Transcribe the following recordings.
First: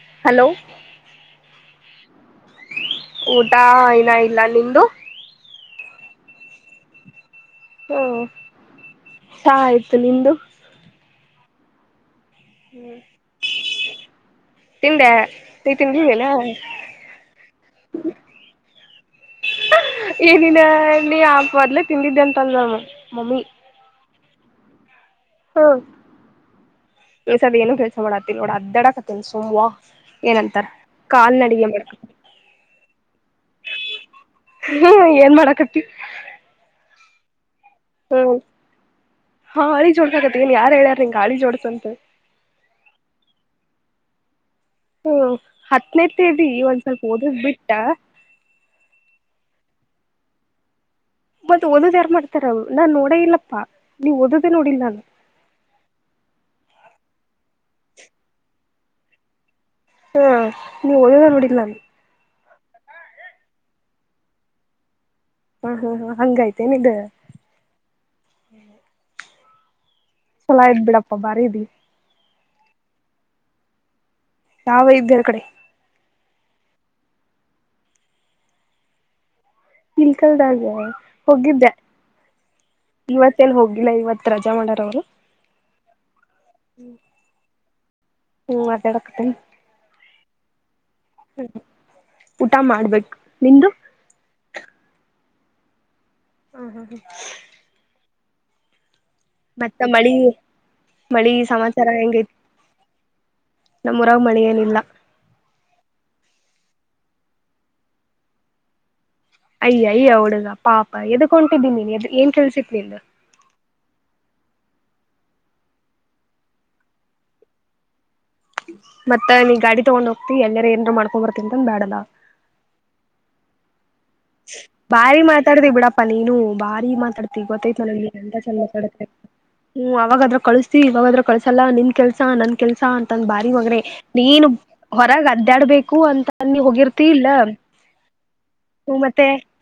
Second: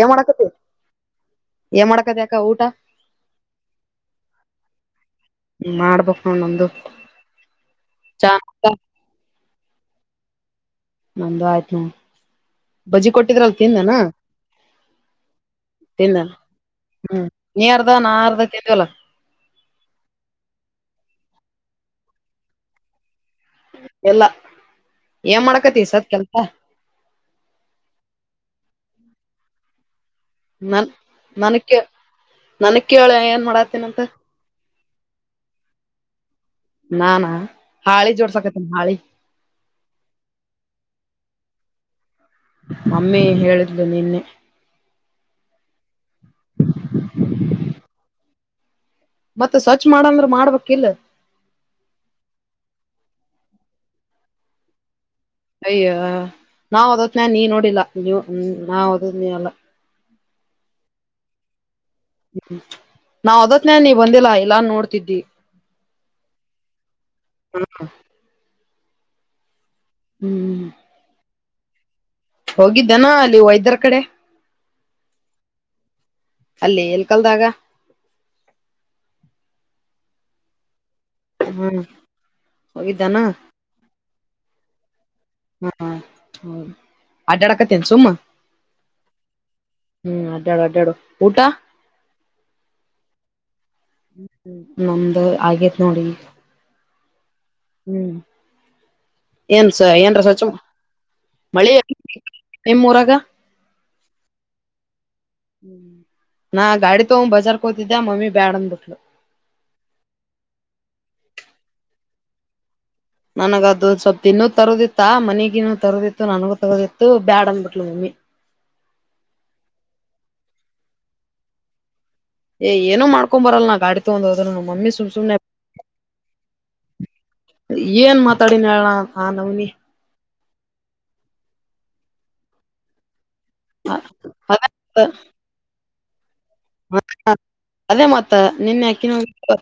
ಏ ಹಲೋ ಮಾಡಕತಿ ಏ ಮಾಡಕತಿಯಕ್ಕ ಊಟ ಊಟ ಇನ್ನ ಇಲ್ಲ ನಿಮ್ದು ಮಾಡ್ಬೇಕಕ್ ನಂದು [unintelligible] ಆಯಿತು ನಿದು ನಂದು ಆಯ್ತು ನ ಬಜಿ ಕೊಟ್ಟಿದ್ರಲ್ ತಿಂದನಾ ತಿಂದೆ ನೀ ತಿಂದಿದ್ದೇನ ಹ್ಮ್ ನೀರ್ಧ ನಾ ಅರ್ಧ ತಿಿಂದವಲ್ಲ ಏ ದಿನ ನೀ ಆಪ್ ಬರ್ಲೆ ತಿಂದಿದ್ದೆ ಅಂತ ಅಂದವ ಮಮ್ಮಿ ಎಲ್ಲಾ ಏನ್ ಹ್ಮ್ ಮಾಡಕತಿ ಸತ್ ಕೆಲ್ಸ ಈ ಸಲ ಏನು ಕೆಲಸ ಮಾಡಲ್ ನೋಡು ಸುಮ್ನೆ ಅಡ್ಡಾಡ್ಕತಿನಿ ಸುಮ್ನೆ ವಾಕ್ ನನ್ ನನ ಕ ನನ ಕೇಳಿ ಏನ್ ಮಾಡತೀನಂತ ಹ್ಮ್ ಏನ್ ಮಾಡಕತಿ ಹಾ ಹಾ ಹ್ಮ್ ಹಾಳಿ ಜೋಡ್ಸ ಆಕತ್ತ ನ್ ಯಾರ ಹೇಳ್ಯಾರ ನಿಂಗ ಗಾಳಿ ಜೋಡ್ಸಂತ ಮಮ್ಮಿ ಹೇಳಿದ್ಲು ನಿನ್ನೆ ಹ್ಮ ಅಟ್ಲೀಸ್ಟ್ ಇದೀ ಒಂದ್ ಸ್ವಲ್ಪ ಓದದ್ ಬಿಟ್ಟ ಮತ್ತೆ ಸ್ವಚ್ ಮಾಡಂದ್ರ ಮಾಡ್ಬೇಕಕಲ್ಲ ಮತ್ತತ್ ಓದ್ ಯಾರ್ ಮಾಡ್ತಾರ ನಾನ್ ನೋಡ ಇಲ್ಲಪ್ಪಾ ನೀವುಓದದೇ ನೋಡಿಲ್ ನಾನು ಅಯ್ಯ ನಾವ್ ಹೋದತ್ನ ನೀ ನೋಡಿಲ್ಲಾ ನೀವು ನಾ ಓದದ್ ನೀ ಎಲ್ಲ ಹ್ಮ ನೀ ಓದದೇ ನೋಡಿಲ್ಲ ನಾನು ಹ್ಮ ನಾವ್ ಓದತ್ನೇ ನೀ ಬಂದಿಲ್ಲಾ ಇಲ್ಲಾ ನೋಡ್ತಿದಿ ಹಾ ಹಾ ಹಾ ಹಂಗೈತೆೇನದು ಚಲ ಐತೆ ಬಿಡಪ್ಪ ಭಾರಿ ಇದಿ ಹೋಗಿದ್ದನಾ ಅಲ್ಲಿ ವೈದ್ಯರ ಕಡೆ ಯಾವ ವೈದ್ಯರ ಕಡೆ ಅಲ್ಲಿ ಏಲ್ ಕಲ್ದಾಗ ಇಲ್ಕಲ್ದಗ ಹೋಗಿದ್ದೆ ಹೋಗಿದ್ದಾನ ಇವತ್ತೇನ್ ಹೋಗಿಲ್ಲ ಇವತ್ ರಜಾ ಮಾಡಾರ ಅವ್ರು ಹಾ ಹೌ ಅಡ್ ಅಡಕ ತನ್ಸುಮ್ಮ ಹ್ಮ್ ಮಾತಾಡಕತ್ತೇನಿ ಹ್ಮ್ ಅದಾಡ ಅಡ್ಡು ಊಟಾ ಊಟ ಮಾಡ್ಬೇಕು ನಿಂದು ನಮ್ದ ಆಗದ ನೋಡಿ ಹ್ಮ ಹಾ ಹ್ಮ ಹ್ಮ್ ಏನ್ ಸ ಮತ್ತ ಮಳಿ ಏನ್ರ ಸ್ವಚ್ ಮಳಿ ಸಮಾಚಾರ ಹೆಂಗೈತಿ ನಿಮ್ ಊರಾಗ ನಮ್ಮ್ ರಾಗ ಮಳೆ ಏನಿಲ್ಲ ನಾ ಗಾಡಿ ತಗೊಂಡ್ ಬಜಾರ್ಕ್ ಹೋತಿದ್ದ್ ಮಮ್ಮಿ ಬ್ಯಾಡ ಅನ್ಬಿಟ್ಲು ಅಯ್ಯ ಅಯ್ಯ ಹುಡುಗ ಪಾಪ ಎದಕ ಹೊಂಟಿದ್ದೀನಿನ್ದ ಏನ್ ಕೆಲ್ಸಿತ್ ನಿದ ನನಗ ಅದು ಸ್ವಲ್ ಇನ್ನುೂ ತರೋದಿತ್ತ ಮನಿಗಿನ್ನುೂ ತರೋದಿತ್ತು ನನಗೂ ತರೋದಿತ್ತು ಬ್ಯಾಡ ಅಂದಬಿಟ್ಲು ಮಮ್ಮಿ ಮತ್ತ ನೀ ಗಾಡಿ ತೊಗೊಂಡ್ ಹೋಗ್ತಿ ಎಲ್ಲಾರ ಏನ್ರ ಮಾಡ್ಕೊಂಡ ಬರ್ತ ಅಂದ ಬೇಡಲ್ಲ ಏ ಏನು ಮಾಡ್ಕೊ ಬರಲ್ಲ ನಾ ಗಾಡ ಬಾರಿ ಮಾತಾಡ್ತಿ ಬಿಡಪ್ಪ ನೀನು ಭಾರಿ ಮಾತಾಡ್ತಿ ಗೊತ್ತತ ನನ್ಗೆ ಎಂತ ಚಂದ ಮಾತಾಡ್ತ ಹಾ ನೌನ ಕಳಿಸ್ತತಿ ಇವಾಗಾದ್ರ ಕಳಸಲ್ಲಾ ನಿನ್ ಕೆಲ್ಸ ನನ್ ಕೆಲ್ಸ ಅಂತ ದ ಬಾರಿ ಮಗ್ರ ನೀನು ಅದೇ ಹೊರಗ ಅದ್ದಾಡ್ಬೇಕು ಅಂತ ಅನ್ನಿ ಹೋಗಿರ್ತ ಇಲ್ಲ ಅದೇ ಮತ್ತ ನಿನ್ನೆ ಅಕ್ಕಿನ ಮತ್ತೆ ಹೋಗಿದ್ಲು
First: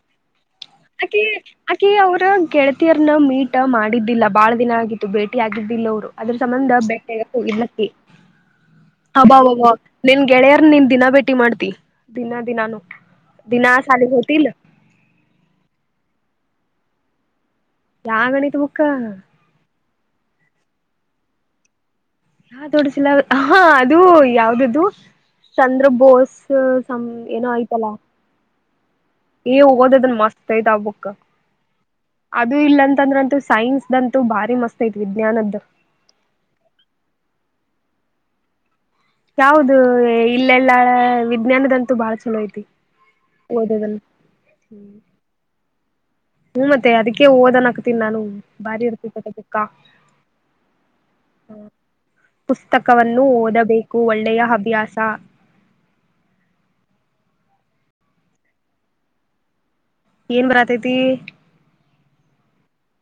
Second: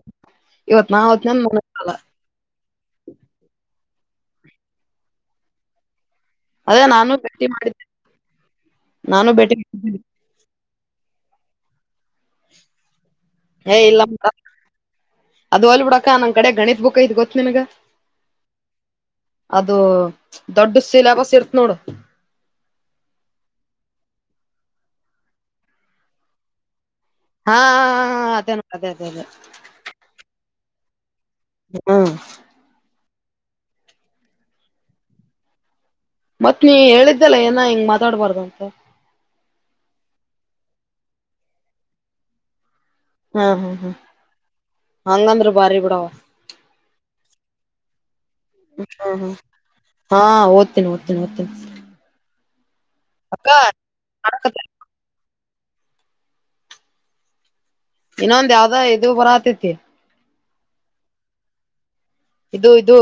ಇವತ್ ನಾ ಆಕೆ ಹೊತ್ನಂದ ಆಕಿ ಮನಲ್ಲ ಅವ್ರ ಗೆಳತಿಯರ್ನ ಮೀಟ್ ಮಾಡಿದ್ದಿಲ್ಲ ಬಹಳ ದಿನ ಆಗಿತ್ತು ಭೇಟಿ ಆಗಿದ್ದಿಲ್ಲ ಅವರು ಅದ್ರ ಸಂಬಂಧ ಅದೇ ನಾನು ಭೇಟಿ ಮಾಡಿದ್ದೆ ಬೇಟೆಗೋಗಲಕ್ಕಿ ನಾನು ಭೇಟಿ ಅಬಬ ಮಾಡಿದ್ದೆ ನಿನ್ ಗೆಳೆಯರ್ ನಿ ದಿನ ಭೇಟಿ ಮಾಡ್ತಿ ದಿನ ದಿನಾನು ದಿನಾ ಏ ಇಲ್ಲ ಸಾಲಿಗ್ ಹೋತಿಲ್ ಅದು ಹೊಲ್ ಬಿಡಕ್ಕ ನನ್ ಕಡೆ ಗಣಿತ್ ಬುಕ್ ಇದ್ ಗೊತ್ತ ನನ್ಗ ಯಾಗಣಿತ ಮುಕ್ಕ ದೊಡ್ಡ ಸಿಲಬಸ್ ಇರ್ತ್ ನೋಡು ಹಾ ದೊಡ್ಡಸಿಲ್ಲ ಹ ಅದು ಯಾವ್ದಚಂದ್ರ ಬೋಸ್ ಸಂ ಏನೋ ಹಾ ಐತಲ್ಲಾ ಹಾ ಅದೇ ಅದೇ ಅದೇ ಏ ಹೋಗೋದ ಅದನ್ ಮಸ್ತೈತ್ ಅವಬಕ್ ಹ್ಮ್ ಅದು ಇಲ್ಲ ಅಂತಂದ್ರ ಅಂತ ಸೈನ್ಸ್ತೂ ಭಾರಿ ಮಸ್ತ್ ಐತ್ ವಿಜ್ಞಾನದ್ದು ಮತ್ ನೀ ಹೇಳಿದ್ದಲ್ಲ ಏನ ಹಿಂಗ್ ಮಾತಾಡ್ಬಾರ್ದ ಅಂತ ಯಾದು ಇಲ್ಲೆಲ್ಲ ವಿಜ್ಞಾನದಂತೂ ಬಾಳ ಚಲೋ ಐತಿ ಹ್ಮ ಹ್ಮ್ ಹ್ಮ್ ಓದೋದನ್ನು ಹಂಗಂದ್ರ ಬಾರಿ ಬಿೂಡ ಹ್ಮ್ ಮತ್ತೆ ಅದಕ್ಕೆೇ ಓದನ್ ಹಾಕ್ತೀನಿ ನಾನು ಬಾರಿ ಹ್ಮ ಇರ್ತೈತೆ ಹ್ಮ ಬುಕ್ಕ ಹಾ ಓದ್ತೀನಿ ಓದ್ತೀನಿ ಓದ್ತೀನಿ ಪುಸ್ತಕವನ್ನು ಅಕ್ಕ ಓದಬೇಕು ಒಳ್ಳೆಯ ಅಭ್ಯಾಸ ಇನ್ನೊಂದ ಯಾವ್ದ ಇದು ಬರ ಆತೈತಿ ಏನ್ ಬರತೈತಿ ಇದು ಇದು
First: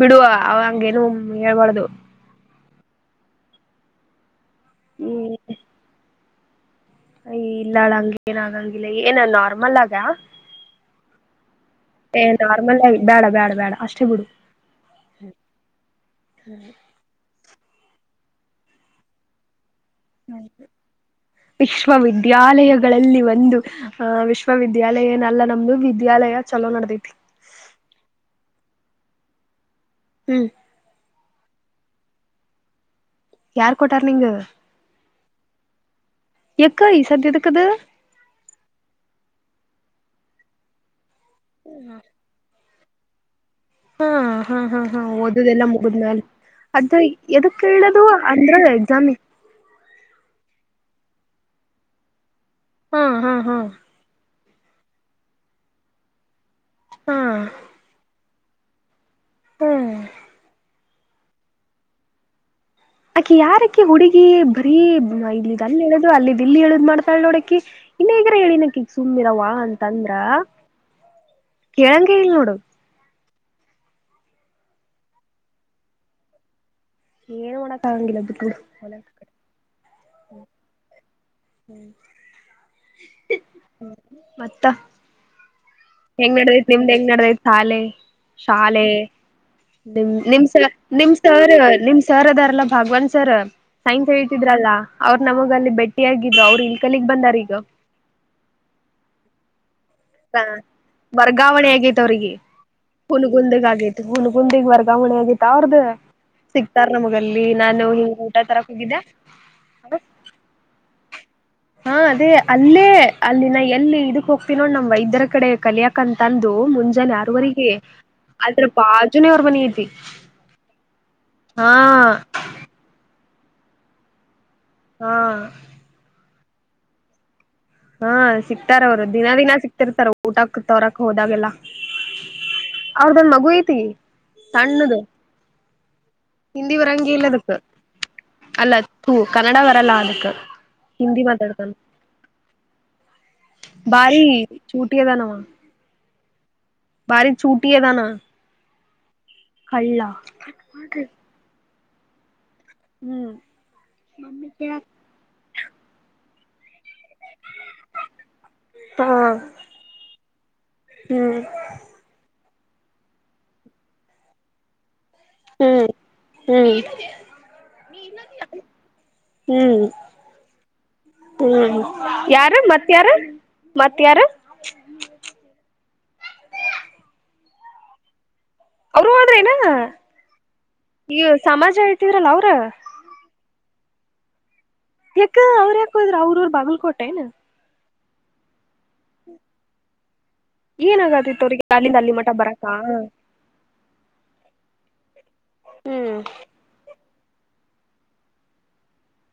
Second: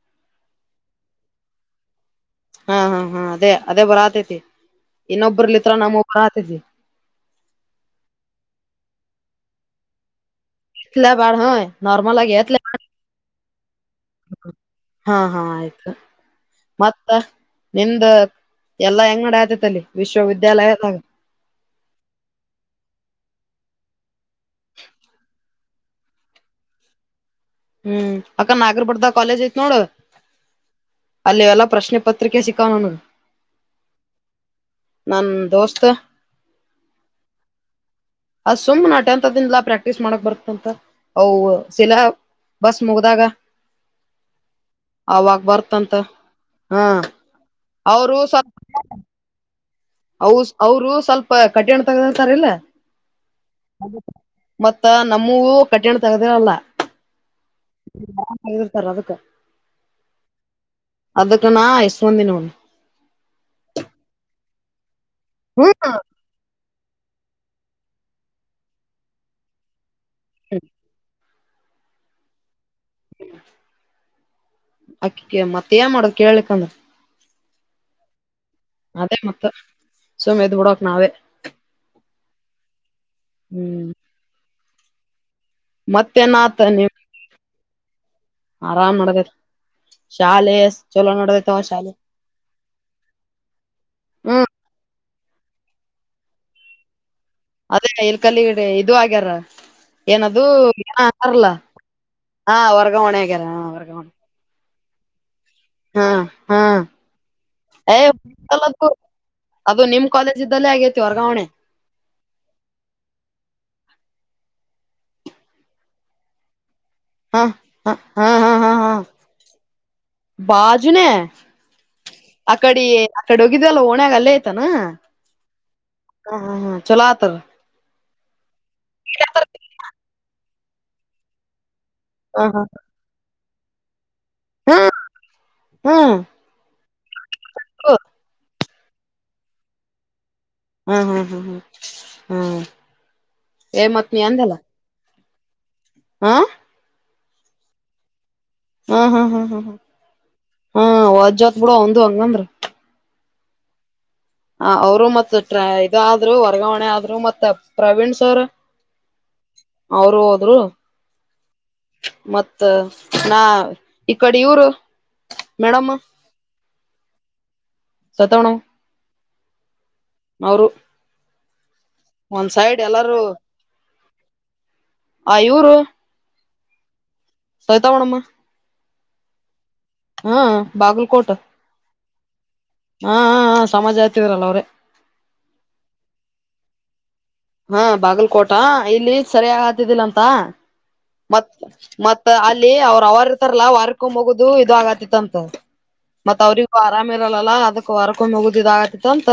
ಬಿಡುವ ಅವ ಹಂಗೇನು ಹೇಳ್ಬಾರ್ದು ಹಾ ಹಾ ಹಾ ಅದೇ ಅದೇ ಬರ ಆತೈತಿ ಇನ್ನೊಬ್ಬರ್ಲಿತ್ರ ನಮ್ಮ ಒಬ್ಬರ ಆತೈತಿ ಅಯ ಇಲ್ಲಾಳ ಹಂಗ ಏನ ಆಗಂಗಿಲ್ಲ ಏನ ನಾರ್ಮಲ್ ಆಗ ಇಲ ಬಾರ ಹ ನಾರ್ಮಲ್ ಆಗಿ ಎತ್ಲ ನಾರ್ಮಲ್ ಆಗಿ ಬೇಡ ಬೇಡ ಬೇಡ ಅಷ್ಟೇ ಬಿಡು ಹಾ ಹಾ ಆಯ್ತು ಮತ್ತ ನಿಮ್ದ ಎಲ್ಲಾ ಹೆಂಗಡಿ ಆತೇತಲ್ಲಿ ವಿಶ್ವವಿದ್ಯಾಲಯಗಳಲ್ಲಿ ಒಂದು ಆಹ ವಿಶ್ವವಿದ್ಯಾಲಯ ಏನಲ್ಲ ನಮ್ದು ವಿದ್ಯಾಲಯ ಚಲೋ ನಡದೈತಿ ಹ್ಮ್ ಅಕ್ಕ ನಾಗರ ಬರ್ದ ಕಾಲೇಜ್ ಐತ್ ನೋಡ್ ಹ್ಮ್ ಅಲ್ಲಿ ಎಲ್ಲಾ ಪ್ರಶ್ನೆ ಪತ್ರಿಕೆ ಸಿಕ್ಕಣನು ಯಾರ್ ಕೊಟಾರ್ ನಿಂಗ ನನ್ ದೋಸ್ತ್ ಯಕ್ಕ ಈ ಸದ್ಯ ಎದಕ್ಕದ ಅ ಸುಮ್ ನಾ ಟೆಂತ್ ದಿಂದಲ ಪ್ರಕ್ ಕ್ಟೀ ಮಾಡಕ್ ಬರ್ತಂತ ಅ ಶಿಲಾ ಬಸ್ ಮುಗ್ದಾಗ ಹಾ ಹಾ ಹಾ ಹಾ ಅವಾಗ ಓದದೆಲ್ಲ ಬರ್ತಂತ ಮುಗಿದ್್ಮ್ಯಾಲ ಹಾ ಅದದಕ್ ಕೇಳದು ಅವರು ಸ್ವಲ್ಪ ಅಂದ್ರ ಎಕ್ಸಾಮಿ ಅವರು ಸ್ವಲ್ಪ ಕಠಿಣ ತಗತಾರಲ್ಲ ಹ್ಮ ಹಾ್ ಹಾ ಮತ್ತ ನಮ್ಮೂ ಕಠಿಣ ತಗ್ದರಲ್ಲಿರ್ತಾರ ಹಾ ಅದಕ್ ಹ್ಮ್ ಅದಕ್ಕ ನಾ ಇಸ್ವಂದಿನವನು ಅಕಿ ಯಾರಕಿ ಹುಡುಗಿ ಬರೀ ಇಲ್ಲಿ ಅಲ್ಲಿ ಎ ಹ್ಮ್ ಹೇಳದುರು ಅಲ್ಲಿ ಇಲ್ಲಿ ಎುದು ಇ ಮಾಡ್ತಾಳ ನೋಡಕಿ ಇನ್ನ ಈಗ್ರ ಹೇಳಿನಕಿಗ ಸುಮ್ಮಿರ ವ ಅಂತಂದ್ರ ಕೇಳಂ ಕಲ್ಲ ನೋಡು ಹ ಅಕ್ಕಕ್ಕೆ ಮತ್ತೆ ಏನ್ ಮಾಡದ ಕೇಳ್ಲಿಕ್ಕಂದ್ರ ಏನ್ ಮಾಡಕ್ ಆಗಂಗಿಲ್ಲ ಬಿಟ್ಟರು ಅದೇ ಮತ್ತ ಸುಮ ಇದದು್ ಬಿಡಕ್ ನಾವೇ ಹ್ಮ ಹ್ಮ್ ಮತ್ತ ಮತ್ತೇನ್ ಹೆಂಗ್ ಆತ ನಡದೈತ್ ನಿಮ್ದ್ ನೀವ್ ಹೆಂಗ್ ನಡದೈತ್ ಶಾಲೆ ಆರಾಮ್ ಮಾಡದೇ ನಿಮ ನಿಮ್ ಸ ನಿಮ್ ಸರ್ ಶಾಲೆ ನಿಮ್ ಸರ್ ಅದಾರಲ್ಲ ಭಾಗವಾನ್ ಸರ್ ಸೈನ್ಸ್ ಹ್ಮ್ ಹೇಳ್ತಿದ್ರಲ್ಲಾ ಅವ್ರ ನಮಗ ಅಲ್ಲಿ ಭಟ್ಟಿಿಯಾಗಿದ್ರು ಅವ್ರು ಇಲ್ ಕಲಿಗ್ ಬಂದ ಅದೇ ಇಲ್ ಕಲ್ಲಿಗಡೆ ಇದು ಆಗ್ಯಾರ ಏನದು ಆಲ್ಲ ವರ್ಗಾವಣೆ ಆಗೈತ್ ಅವ್ರಿಗೆ ಹಾ ವರ್ಗಾವಣೆ ಆಗ್ಯಾರ ಹಾ ವರ್ಗಾವಣೆ ಗ ಮಣಿ ಆಗತ ಅವ್ರ್ದ ಹಾ ಹಾ ಸಿಕ್ತಾರ ನಮಗಲ್ಲಿ ನಾನು ಏ ಹಿಂಗ ಊಟಾ ತರಕ್ ಅದು ಹೋಗಿದ್ದೆ ಅದು ನಿಮ್ ಕಾಲೇಜ್ ಇದ್ದಲ್ಲೇ ಆಗೇತಿ ವರ್ಗಾವಣೆ ಹಾ ಅದೇ ಅಲ್ಲೇ ಅಲ್ಲಿನ ಎಲ್ಲಿ ಇದಕ್ ಹೋಗ್ತ ನೋ ನಮ್ ವೈದ್ಯರ ಕಡೆ ಕಲಿಯಕ್ಂತ ಅಂದು ಮುಂೆ ಜನ್ ಹಾ ಯರವರೆಗೆ ಹ ಹಾ ಹಾ ಅದ್ರ ಹಾ ಹಾ ಬಾಜುನೇ ಅವ್ರ ಮನಿ ಐತಿ ಬಾಜುನೇ ಹಾ ಅಕಡಿ ಅಕಡೆ ಹೋಗಿದಲ್ಲ ಓಣ್ಯಾಗ ಅಲ್ಲೇ ಐ್ತಾನ ಹಾ ಹಾ ಹಾ ಹಾ ಚಲತ ಹಾ ಸಿಕ್ತಾರ ಅವ್ರು ದಿನ ದಿನ ಸಿಕ್ತಿರ್ತಾರ ಊಟಕ್ ತೋರಕ್ ಹೋದಾಗೆಲ್ಲ ಹ ಹ ಅವ್ರ್ದನ್ ಮಗು ಐತಿ ತಣ್ಣದು ಹ್ಮ್ ಹ್ಮ್ ಹಿಂದಿ ವಿರಂಗಲ್ಲದಕ್ಕ ಹಾ ಅಲ್ಲ ಹ ಕನ್ನಡ ವರಲ್ಲಾ ಅದಕ್ಕೆ ಹ್ಮ್ ಹ್ಮ್ ಹ್ಮ್ ಹ್ಮ್ ಹ್ಮ್ ಏ ಮತ್ ನೀ ಬಾರಿ ಅಂದಲ್ಲ ಚೂಟಿ ಅದಾನವ ಹಾ ಬಾರಿ ಛೂಟ ದಾನ ಹ್ಮ್ ಹ್ಮ್ ಹ್ಮ್ ಹ್ಮ ಹ್ ಹ ವಜ್ಜೋತ್ ಬಿೂಡ ಒಂದು್ ಹಂಗಂದ್ರ ಹ್ಮ್ ಹ ಅವರು ಮತ್ತತ್ಟ್ರ ಇದಾದ್ರು ವರ್ಗಾವಣೆ ಆದ್ರು ಮತ್ತ ಪ್ರವೀಣ್ ಸರ್ ಹಾ ಅವರು ಹೋದರು ಹ್ಮ್ ಮತ್ತ ನಾ ಇ ಕಡೆ ಇವರು ಹ್ಮ್ ಹ್ಮ್ ಸತವಣ ಹ್ಮ್ ಅವರು ಹ್ಮ್ ಒಂದ್ ಯಾರ ಸೈಡ್ ಮತ್ತ ಯಾರ ಎಲ್ಲಾರೂ ಮತ್ತ ಯಾರ ಆ ಇವರು ಸಯತಾವಣಮ್ಮ ಅವರು ಆದ್ರ ನಾ ಹಾ ಬಾಗಲ್ಕೋಟ್ ಅವ್ರ ಹಾ ಸಮಾಜ ಆತವರಲ್ಲ ಅವ್ರೆ ಯಾಕ ಅವ್ರ ಯಕೋದ್ರರು ಅವ್ರ ಅವರು ಬಾಗಲ್ಕೋಟೆ ಏ ಹಾ ಬಾಗಲ್ಕೋಟಾ ಇಲ್ಲಿ ಸರಿಯಾಗಿ ಹತಿದ್ದಿಲ್ಲ ಮ ಏನಾಗತಿತ್ತು ಅವ್ರಿಗೆ ಅಲ್ಲಿಂದ ಅಲ್ಲಿ ಮತ್ ಮಠ ಬರಕ ಅಲ್ಲಿ ಅವರು ಅವರು ಇರ್ತಾರಲ್ಲ ಅವ ಕೊ್ಗುದು ಇದದು ಆಾಗತಿತ್ತ ಅಂತ ಹ್ಮ್ ಮತ್ ಅವ್ರಗ ಆರಾಮ್ ಇರಲ್ಲಾ ಅದಕ್ ಹೊರಕೊ ಮುಗುದಿದ ಆತಿತ್ತ ಅಂತ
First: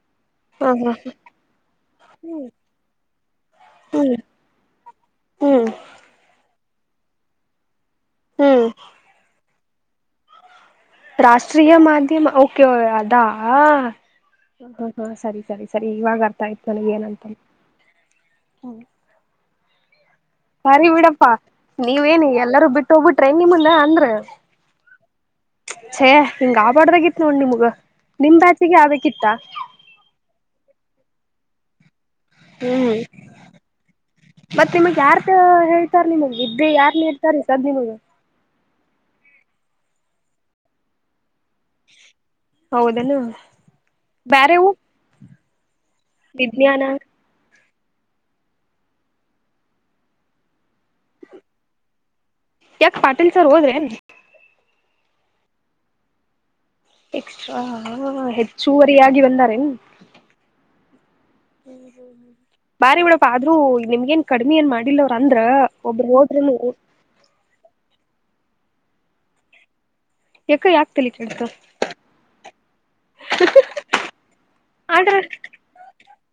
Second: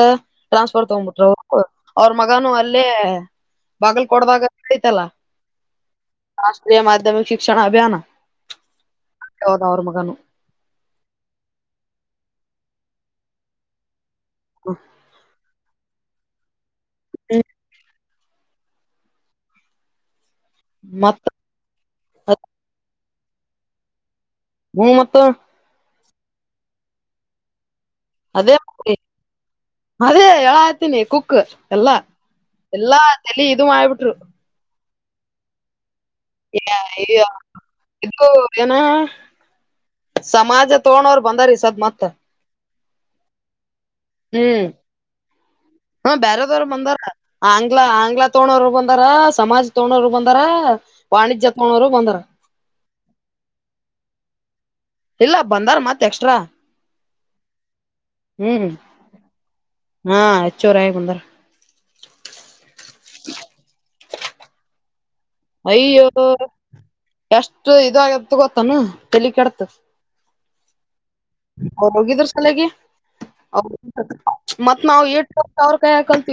ಹ ಟ್ರಾನ್ಸ್ಫರ್ ಹ್ಮ್ ತಗ್ಬಿಟ್ರರು ಅವ್ರ ಮಗನು ಅಲ್ಲಿ ಹ ಬಾಗಿಲ್ ಹ್ಮ್ ಕೊಡ್ದಾಗತಲ್ಲ ಹ್ಮ್ ರಾಷ್ಟ್ರೀಯ ಮಾಧ್ಯಮಿಕ ಶಿಕ್ಷಣ ಅಭಿಯಾನ ಹ್ಮ್ ಹೌದ ಅವರ ಮಗನುು ರಾಷ್ಟ್ರೀಯ ಮಾಧ್ಯಮ ಓಕೆ ಅದಾ ಹ ಹಾ ಸರಿ ಸರಿ ಸರಿ ಇವಾಗ ಅರ್ಥ ಆಯ್ತ ನನಗ ಏನಂತ ಸರಿ ಮತ್ ಬಿಡಪ್ಪಾ ನೀವೇನ ಎಲ್ಲರೂ ಬಿಟ್ಟ ಹೋಗ್ಬಿಟ್ರೆ ನಿಮಂದ ಅಂದ್ರ ಹ ಮತ್ತ ಛ ಹಿಂಗ ಆಬಾಡ್ದಗಿತ್ ನೋಡ್ ನಿಮಗ ಅದೇ ಅದೇ ಹೇಳ ಆ್ತೀನಿ ಕುಕ್ ಎಲ್ಲಾ ಹ್ಮ್ ಎಲ್ಲಾ ಚಲಿ ಇದು ಆಯಬಿಟ್ರು ಮತ್ ನಿಮಗ್ ಯಾರ್ ಹೇಳ್ತಾರ್ ನಿಮಗ್ ಇದ್ದೇ ಯಾರ್ ನೀಡ್ತಾರೀ ಸದ್ ನಿಮಗ್ ಇದು ಏನ ಸಮಾಜ ತೋೊಂಡೋರು ಬಂದಾರೀ ಸದ ಮತ್ತ ಹೌದನಾ ಬರೆವು ಹ್ಮ ಬೇಾರದವ್ರ ಬಂದಾರ ಂಗಾ ಆಂಗ್ಲ ತೋೊಂಡೋರು ಬಂದಾರ ಸಮಾಜ ತಗೊಂಡೋರು ಬಂದಾರ ವಾಣಿಜ್ಯ ತಗೊಂಡೋ್ರು ಬಂದಾರ ಯಾಕ ಪಾಟೀಲ್ ಸರ್ ಹೋದ್ರೇನ್ ಇಲ್ಲ ಬಂದಾರ ಮತ್ ಎಕ್ಸ್ಟ್ರಾ ಎಕ್ಸ್ಟ್ರಾ ಹ್ಮ್ ಹೆಚ್ಚುವರಿಯಾಗಿ ಬಂದಾರೆ ಚೋರ ಮುಂದರ ಬಾರಿ ಬಿಡಪ್ಪ ಆದ್ರೂ ನಿಮ್ಗ ನ್ ಕಡಿ್ಮಿ ಏನ್ ಮಾಡಿಲ್ಲವ ಅಯ್ಯೋ ಎಷ್ಟು ಇದಾಗತ್ ಗೊತ್ತಾನ ತಲಿ ಕೆಡತ ಯಕ ಯಾ ಅವ ಹೋಗಿದ್ರ ಸಲೆಗೆ ಮತ್ತ್ ಆದ್ರ ನಾವ ಟ್ ಅವ್ರ ಕೈ ಹಾಕಂತ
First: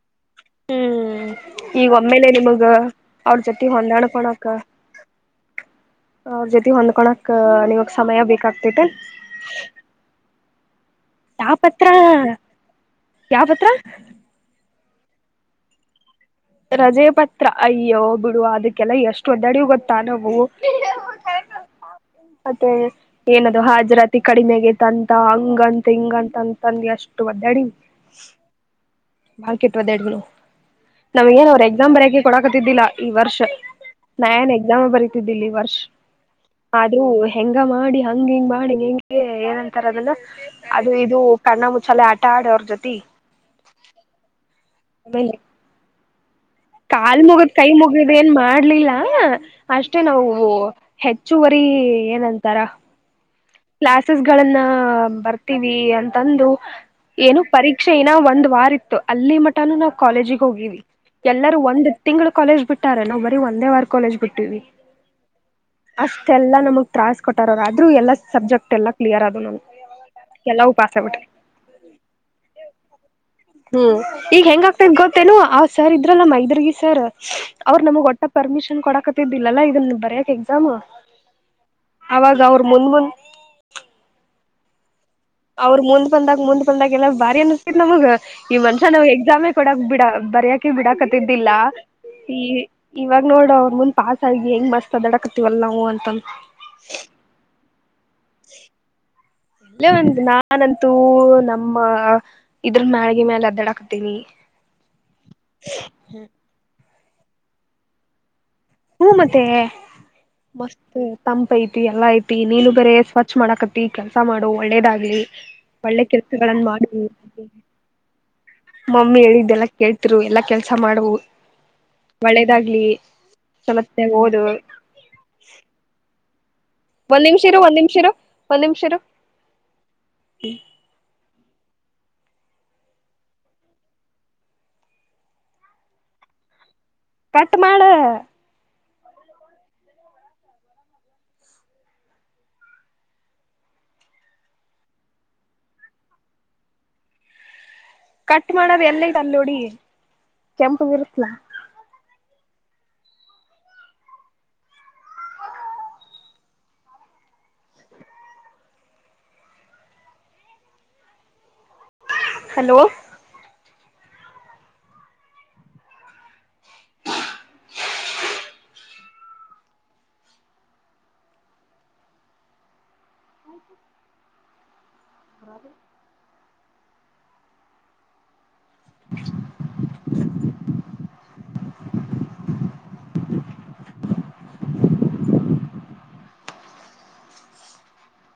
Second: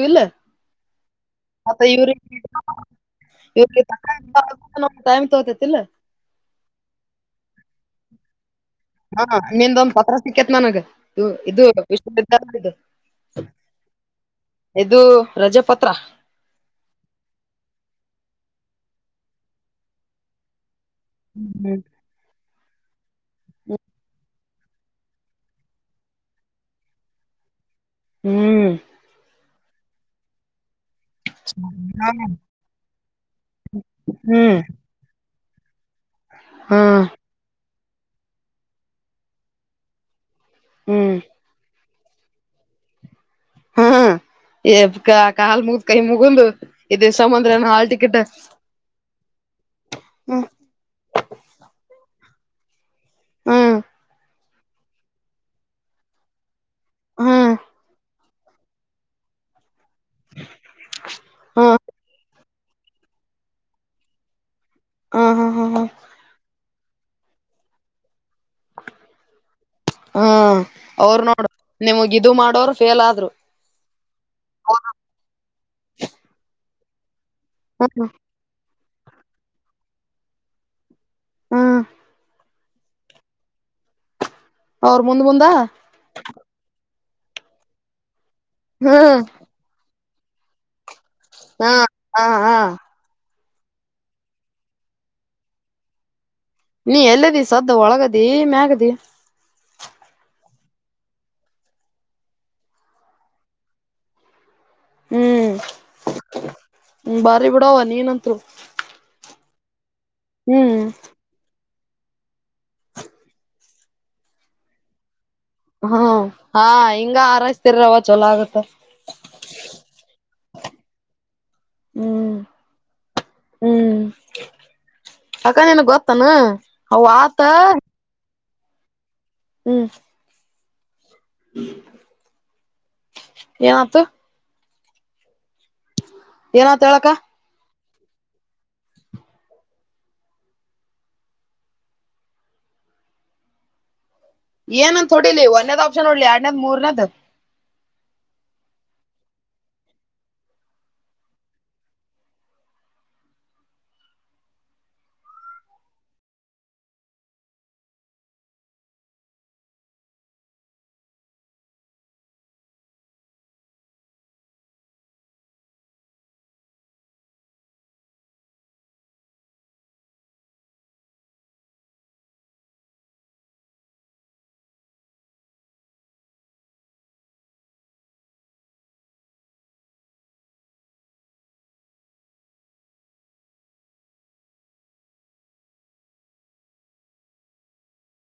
ಹ್ಮ್ ಈಗ ಯ ಒಮ್ಮೇಲೆ ನಿಮಗ ಅವ್ರ ಜೊತಿ ಯ ಹೊಂದಾಣಕೊಳಕ ಲ್ಲ ಅವ್ರ ಜೊತಿ ಹೊಂದ್ಕೊಳಕ್ ನಿಮಗ್ ಸಮಯ ಬೇಕಾಗ್ತೈತೆ ಹಾ ನಿಂದೊಂದ್ ಪತ್ರ ಸಿಕ್ಕೇತ್ ನನಗೆ ಇದು ಯಾವ ಇದು ಪತ್ರ ವಿಷ ಇದು ಯಾವ ಪತ್ರ ಇದು ರಜೆ ಪತ್ರ ರಜೆ ಪತ್ರ ಅಯ್ಯೋ ಬಿಡು ಅದಕ್ಕೆಲ್ಲ ಎಷ್ಟು ಒದ್ದಡಿ ಗೊತ್ತಾ ನಾವು ಹ್ಮ್ ಮತ್ತೆ ಏನದು ಹಾಜರಾತಿ ಕಡಿಮೆೆಗೆತ್ಂತ ಹಂಗಂತ ಹಿಂಗಂತ ಅಂತಂದ ಅಷ್ಟು ಒದ ಅಡಿ ಹ್ಮ್ ಹಾಕಿ ಇಟ್ಟ ಬಂದೆ ಅಡುಗೆ ಮನಿ ನಮ್ಗ ಏನ್ ಅವ್ರು ಎಕ್ಸಾಮ್ ಬರಯಕೆ ಕೊಡಕತಿದ್ದಿಲ್ಲ ಈ ವರ್ಷ ನಾ ಏನ್ ಹ್ಮ್ ಎಕ್ಸಾಮ್ ಬರೀತಿದ್ದಿಲ್ಲ ಈ ವರ್ಷ ಹ್ಮ್ ಅೂ ಹೆಂಗ ಮಾಡಿ ಹಂಗ ಹಿಂಗ್ ಮಾಡಿಂಗ ಹೆಂಗೆ ಏನಂತಾರ ಅದನ್ನ ಅದು ಹ್ಮ್ ಇದು ಕಣ್ಣ ಮುಚ್ಚಾಲೆ ಆಟ ಆಡೋ್ರ ಜೊತಿ ಹಾ ಎ ಆಮೇಲೆ ಕಾಲ್ ಮುಗ ಕೈ ಮುಗುಂದು ಇದ ಕಾಲ್ ಮುಗದ್ ಸಮಂದ್ರನ ಕೈ ಹಾಲ್ ಮುಗದ್ ಟಿಕೆಟ್ ಏನ್ ಮಾಡ್ಲಿಲ್ಲ ಅಷ್ಟೇ ನಾವು ಹೆಚ್ಚುವರಿ ಹ ನಂತರ ಕ್ಲಾಸಸ್ ಗಳನ್ನ ಬರ್ತೀವಿ ಅಂತಂದು ಏನು ಹ್ಮ್ ಪರೀಕ್ಷೆ ನ ಒಂದ ವಾರಿ ಇತ್ತು ಅಲ್ಲಿ ಮಠನೂ ನಾವು ಕಾಲೇಜಿಗೆ ಹೋಗಿವವಿ ಎಲ್ಲರೂ ಹ್ಮ ಒಂದ್ ತಿಂಗಳು ಕಾಲೇಜ್ ಬಿಟ್ಟಾರೆ ನಾವು ಬರೀ ಒಂದೇ ವರ್ ಕಾಲೇಜ್ ಬಿಟ್ಟಿವವಿ ಹ್ಮ ಹ್ಮ ಹ್ಮ ಅಷ್ಟೆಲ್ಲಾ ನಮಗ್ ತತ್ರಾಸಸ್ ಕೊಟ್ಟಾರ ಅವ ಆದ್ರೂ ಎಲ್ಲಾ ಸಬ್ಜೆಕ್ಟ್ ಎಲ್ಲ ಕ್ಲಿಯರ್ ಅದು ನನ್ಗೆ ಹಾ ಅವರು ನೋಡು ನಿಮಗ್ ಇದು ಮಾಡೋರು ಫೇಲ್ ಆದ್ರು ಹ್ಮ್ ಈಗ ಹೆಂಗ ಅಗೆತದಾ ಗೊತ್ತೇನು ಅವ್ ಸರ್ ಇದ್ರಲ್ಲಮ್ಮೈದ್ರಗ ಸರ್ ಅವರು ನಮಗ್ ಒಟ್ಟ ಪರ್ಮಿಷನ್ ಕೊಡಕತ್ತಿದ್ದಿಲ್ಲಲ್ಲಾ ಇದನ್ನು ಬರಯಕ್ ಎಕ್ಸಾಮ್ ಹ್ಮ್ ಅವಾಗ ಅವ್ರ ಮುಂದ ಮುಂದ ಅವ್ರ ಮುಂದ್ ಮುಂದ ಅವರ ಮುಂದ್ ಬಂದಾಗ ಮುಂದ್ ಬಂದಾಗ ಎಲ್ಲ ಬಾರಿ ಅನಿಸತತ್ ನಮಗ್ ಈ ಮನುಷ್ಯ ನಾವ್ ಹ್ಮ್ ಎಕ್ಸಾಮೆ ಕೊಡಕ್ ಬಿಡ ಬರಯಕೆ ಬಿಡಾಕತಿದ್ದಿಲ್ಲ ಹಾ ಹಾ ಈ ಹಾ ಇವಾಗ ನೋ ಅವ್ರ್ ಮುಂದ್ ಪಾಸ್ ಆಗಿ ಹೆಂಗ್ ಮಸ್ತ ಅಡಕತಿವಲ್ಲ ನಾವು ಅಂತಂದ ನೀ ಎಲ್ಲದಿ ಸದ್ದ ಒಳಗದಿ ಮ್ಯಾಗದಿ ಎಲ್ಲ ಒಂದು ನಾನಂತೂ ನಮ್ಮ ಇದ್ರ ಮ್ಯಾಳ್ಗೆ ಮ್ಯಾಲ ಅದ್ದಡಾಕ್ತೀವಿ ಹ್ಮ್ ಹ್ಮ ಬಾರಿ ಬಿಡಾವ ನೀನಂತರು ಹೂ ಮತ್ತೆ ಮಸ್ತ್ ತಂಪ ಐತಿ ತಿ ಎಲ್ಲಾ ಐತಿ ನೀನು ಬರೇ ಸ್ವಚ್ಛ ಮಾಡಕತಿ ಕೆಲ್ಸಾ ಮಾಡು ಒಳ್ಳೇದಾಗ್ಲಿ ಒಳ್ಳೆ ಹ್ಮ ಕೆಲ್ಸಗಳನ್ನ ಹಾ ಮಾಡು ಹಿಂಗ ಆರೈಸ್ತರವ ಚೋಲೋ ಆಗತ್ತ ಮಮ್ಮಿ ಹೇಳಿದ್ದ ಎಲ್ಲಾ ಕೇಳ್ತಿರು ಎಲ್ಲಾ ಕೆಲ್ಸ ಮಾಡುವ ಹ್ಮ್ ಒಳ್ಳೇದಾಗ್ಲಿ ಹ್ಮ್ ಚೊಲೊತಾನೆಗ ಓದು ಪ್ಪನ ಒಂದ್ ನಿಮಿಷ ಇರು ಒಂದ್ ನಿಮಿಷರು ಒಂದ್ ನಿಮಿಷರು ಹ್ಮ್ ಹಿ ಏನ ಅತ್ ಏನ್ ಅತ್ ಕಟ ಮಾಡ ಏನಂದ ಥೋಡಿಲಿ ಒಂದೇದ್ ಆಪ್ಷನ್ ಹೋಡ್ಲಿ ಎರಡ್ನೇದ್ ಮೂರನೇದ ಕಟ್ ಮಾಡದ ಎಲ್ಲ ಐತಿ ಅಲ್ಲಿ ಹೋಡಿ ಕೆಂಪಗರುತ್ತಲ ಹಲೋ ಹ್ರ